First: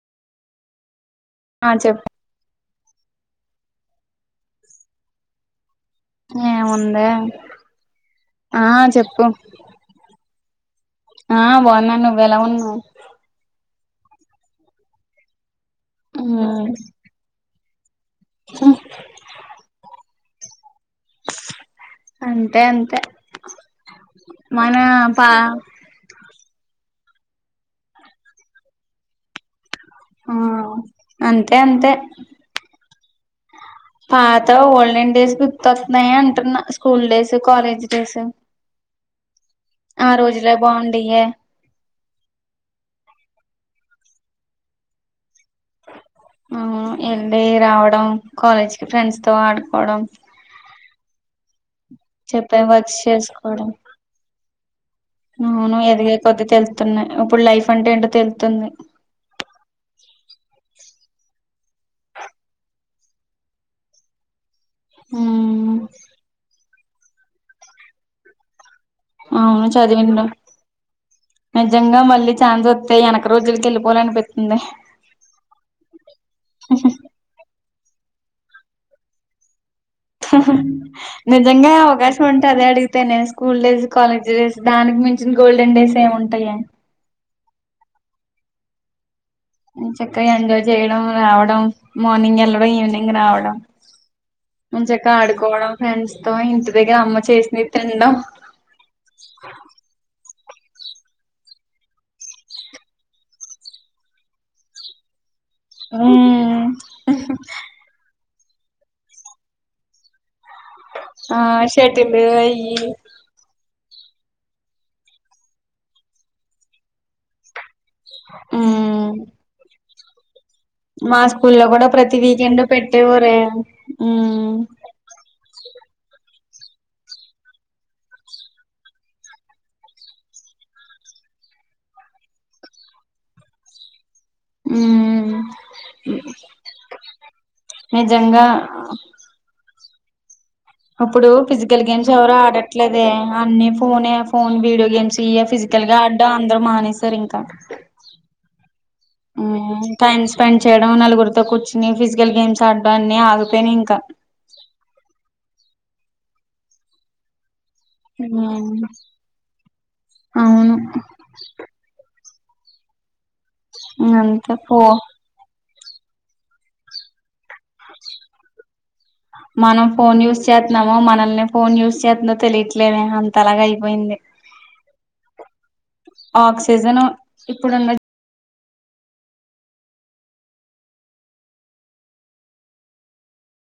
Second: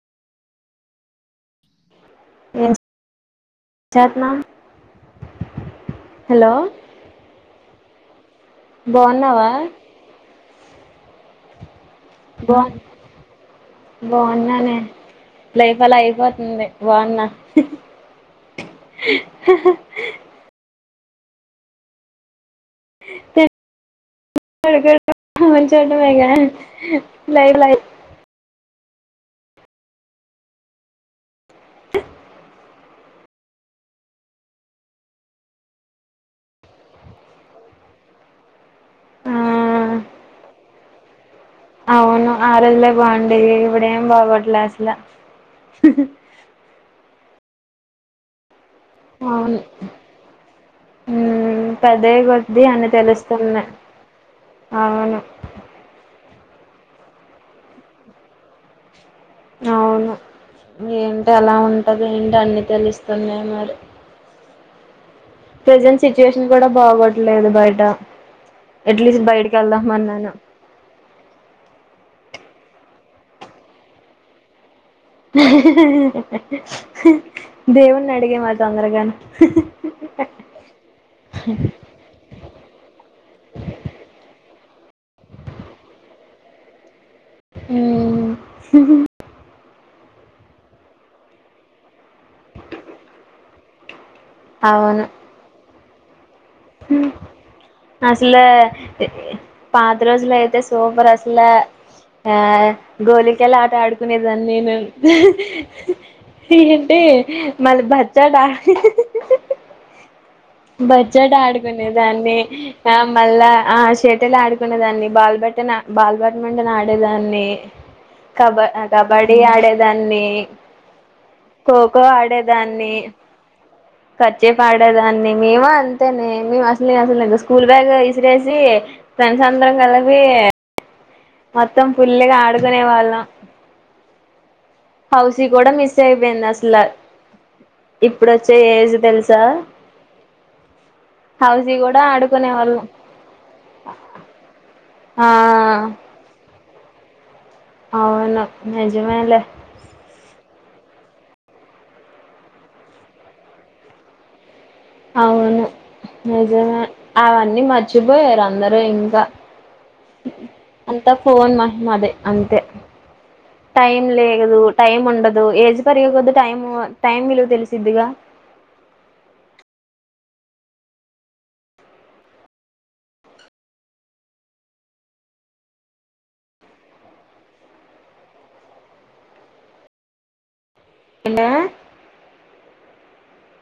ఆ చెప్ చేత్నా ఏ ఉందే ఎమ్ ఆ చెప్పు బాగున్నావా ఆ బావన్నాను వేలా ఉన్నావ్ బావున్నానేే లైఫ్ అలా మ్మ్ అయిపోతుంది. వన్నా అ [inaudible] ఆన్ టే అంతే మన పా లైలై ఆఆ అంతే అంతే పాత ఓల్డెన్ డేస్ గుర్తొతున్నాయి. అంటున్న స్కూల్ డేస్, కాలేజ్ డేస్. ఆ ఆ రోజులే బాగుండేయే అవును ఆ రోజులే బావుడేవి ఇప్పుడు. ఎమ్ బాగోట్లే అసలు ఆహా ఎండి రావడం కాలేజ్ ఫ్రెండ్స్ తో ఆడుకోవడం హు పెద్దయ్ చెప్పే కొద్దీ అని వర్క్స్ చేసుకోవడం తెలుస్తున్నాయ్. అవును పొద్దు తెలుతున్నాయ్ ఇప్పుడు లైఫ్ అంటే ఏంటో తెలతుంది అవును ఏంటి ఎలా ఉంటంది. ఏంటి అన్ని తెలుస్తున్నాయి. మరి మ్మ్ ప్రెజెంట్ సిచువేషన్ కూడా బాగట్లేన్న పోయటా అవును చదివినడు నిజంగా మళ్ళీ ఛాన్స్ వస్తాయి వెనక రోజులకి వెళ్పోాలని పెపితుంది [inaudible] దేవుణ్ని అడిగే మా తొందరగాని నిజంగా అవకాశం ఉంటు అదే అడిగితేనే స్కూల్ డేస్ కాలేజ్ డేస్ దానికి మించిన గోల్డెన్ డేస్ ఏమింటాయా ఆ చక్కగా ఎంజాయ్ చేయడం రావడం మార్నింగ్ వెళ్లడం ఈవినింగ్ రావడం ముంచ చెక్క ఆడుకోవడం ఫ్యాన్స్ అల పాద రోజల అే సూపర్ అసలు ఆ గోలికలా ఆట ఆడుకునేదాన్ని నేను ఏంటే మళ్ళ బర్ చటా బడ్జెట్ ఆ షటిల్ ఆడుకునేదాన్ని అయి ఆ మళ్ళా ఆ చేతలు ఆడుకునే దాన్ని బల్బట్టన బాల్బట్ట వండను ఆడేదాన్ని కబ మ్మ్ కబడ్డీ ఆడే దాన్ని మా స్కూ లో కూడా ప్రతి వీకెండ్ పెట్టేవరే ఏమ అంతేనే మే అసలు నేను అసలు స్కూల్ బ్యాగ్ విసిరేసి ఫ్రెండ్స్ అందరం కలిపి మొత్తం పుల్లిగా ఆడుకునే వాళ్ళం మ్మ్ హౌస్ కూడా మిస్ అయిపోయింది అసలు నిజంగా ఇప్పుడుొచ్చే ఏజ్ తెలుసా ఇప్పుడు హౌసీ ఫిజికల్ కూడా గేమ్స్ ఎవరు ఆడుకునే వాళ్ళం ఆడట్లేదే అన్ని ఫోన్ ఫోన్ వీడియో గేమ్స్ ఆ ఇ ఫిజికల్ గా ఆడ్డం అందర మానేసారు ఇంకా అవునా నజమల మ్మ్ టైం స్పెండ్ చేయడం నలుగురితో కూర్చుని ఫిజికల్ గేమ్స్ ఆడడం అన్ని ఆగిపోయినా ఇంకా అవును నిజ అవన్నీ మ మర్చిపోయారు అందరూ మ్మ్ ఇంకా అవును అంత ఫోన్ మాహి మది అంతే టైం అంతే లేదు పో టైం ఉండదు ఏజ్ సరిగ కొద్ద్ద టైమ్ టైమ్ విలువ తెలుసు మన ఫోన్ యూజ్ చేస్తున్నామో మనల్నే ఫోన్ యూజ్ చేస్తుందో తెలియట్లేనేే అంతలాగ అయిపోయింది ఆక్సిజన్ ఇప్పుడున్న ఎన్న